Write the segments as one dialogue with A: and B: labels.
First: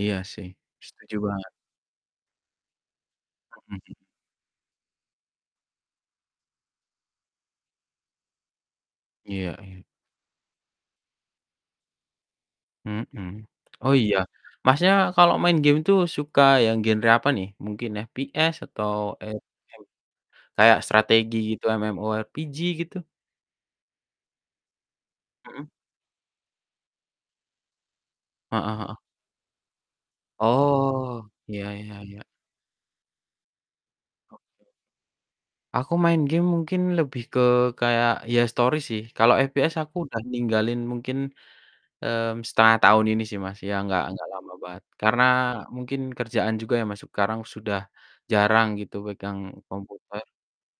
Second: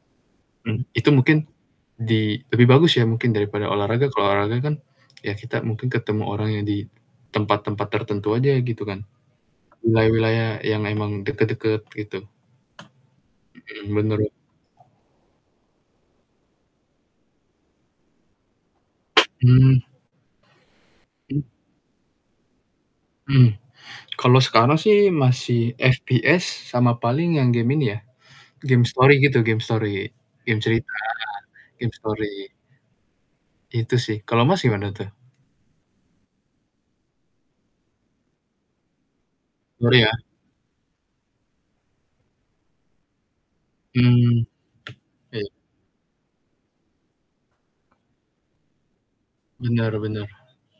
A: Iya sih,
B: Mhm, itu
A: setuju
B: mungkin
A: banget
B: di lebih bagus ya mungkin daripada
A: Mhm.
B: olahraga, kalau olahraga kan ya kita mungkin ketemu orang yang di tempat-tempat tertentu aja gitu kan.
A: Iya iya.
B: Wilayah-wilayah yang emang deket-deket, gitu.
A: Mhm.
B: Mhm,
A: Oh, iya,
B: bener.
A: Masnya kalo main game tuh suka yang genre apa nih? Mungkin FPS atau e
B: Hmm.
A: m kayak strategi
B: Mmm?
A: gitu, MMORPG, gitu?
B: Hmm. Kalau sekarang sih
A: Mhm.
B: masih FPS sama paling yang game ini ya,
A: Heeh
B: game
A: heeh.
B: story gitu, game story. Game cerita,
A: Oh, iya
B: game
A: iya iya.
B: story. Itu sih, kalau Mas,
A: Oke.
B: gimana tuh?
A: Aku main game mungkin lebih ke kayak, ya story sih. Kalau FPS aku
B: Story ya?
A: udah ninggalin mungkin, mmm, 1/2 tahun ini sih, Mas, ya, enggak enggak
B: Hmm.
A: lama banget. Karena
B: Oke.
A: mungkin kerjaan juga ya, Mas, sekarang sudah jarang, gitu, pegang
B: Bener
A: komputer.
B: bener.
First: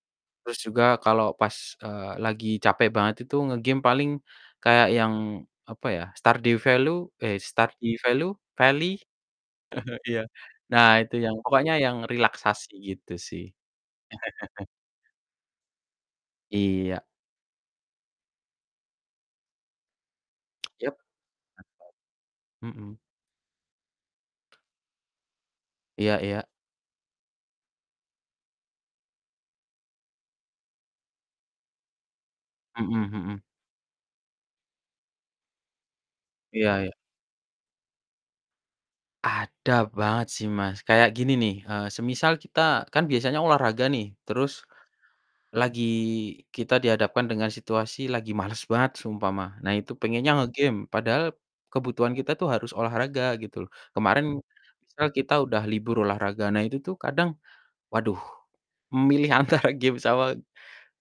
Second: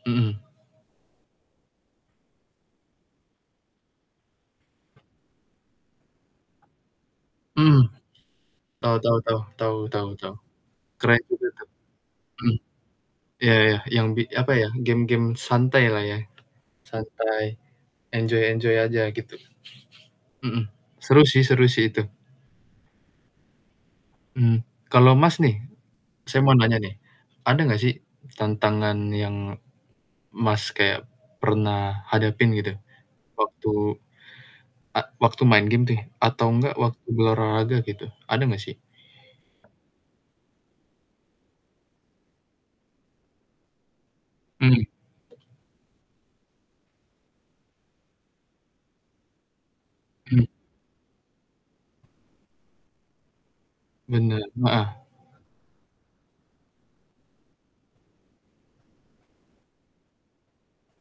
B: Mhm.
A: Terus juga kalau pas, eee, lagi capek banget itu nge-game paling kayak yang, apa ya, Stardew Value, eh,
B: Mhm.
A: Stardew Value Valley?
B: Tau tau tau tau tau
A: Iya.
B: tau.
A: Nah, itu
B: Keren
A: yang
B: juga tuh.
A: pokoknya yang
B: Mmm.
A: relaksasi, gitu sih.
B: Ya ya, yang bi apa ya, game-game santai lah ya.
A: Iya.
B: Santai, enjoy enjoy aja, gitu. Mhm,
A: Yap.
B: seru sih seru sih itu.
A: [unintelligible] Mmm.
B: Hmm. Kalau Mas nih,
A: Iya
B: saya
A: iya.
B: mau nanya nih, ada gak sih tantangan yang Mas kaya pernah hadapin gitu?
A: Mhm mhm.
B: Waktu ek waktu main game nih, atau
A: Iya
B: gak
A: iya.
B: waktu berolahraga gitu, ada ga sih?
A: Ada banget sih, Mas. Kayak gini nih, eee, semisal kita kan biasanya olahraga nih, terus
B: Hmm.
A: lagi kita dihadapkan dengan situasi lagi males banget seumpama, nah, itu pengennya
B: Hmm.
A: nge-game padahal kebutuhan kita tuh harus olahraga, gitu loh. Kemarin
B: Bener, nah, ah.
A: misal kita udah libur olahraga, nah, itu tuh kadang, waduh, memilih antara game sama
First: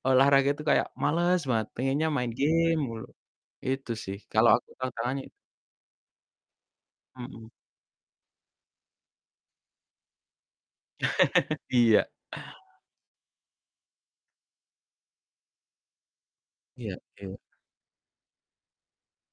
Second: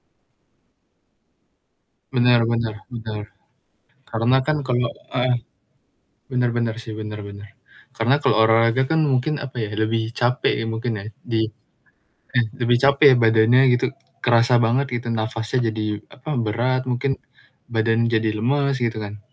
A: olahraga itu kayak males banget, pengennya main
B: Benar benar
A: game mulu.
B: benar.
A: Itu sih,
B: Karena
A: kalau
B: kan
A: aku
B: kalau
A: tantangannya i
B: heeh, benar benar sih, benar benar.
A: Mhm.
B: Karena kalau olahraga kan mungkin, apa ya, lebih capek ya mungkin ya, di
A: Iya.
B: eh, lebih capek ya, badannya gitu, kerasa banget gitu nafasnya jadi, apa, berat
A: Iya
B: mungkin,
A: iya.
B: badan jadi lemes, gitu kan.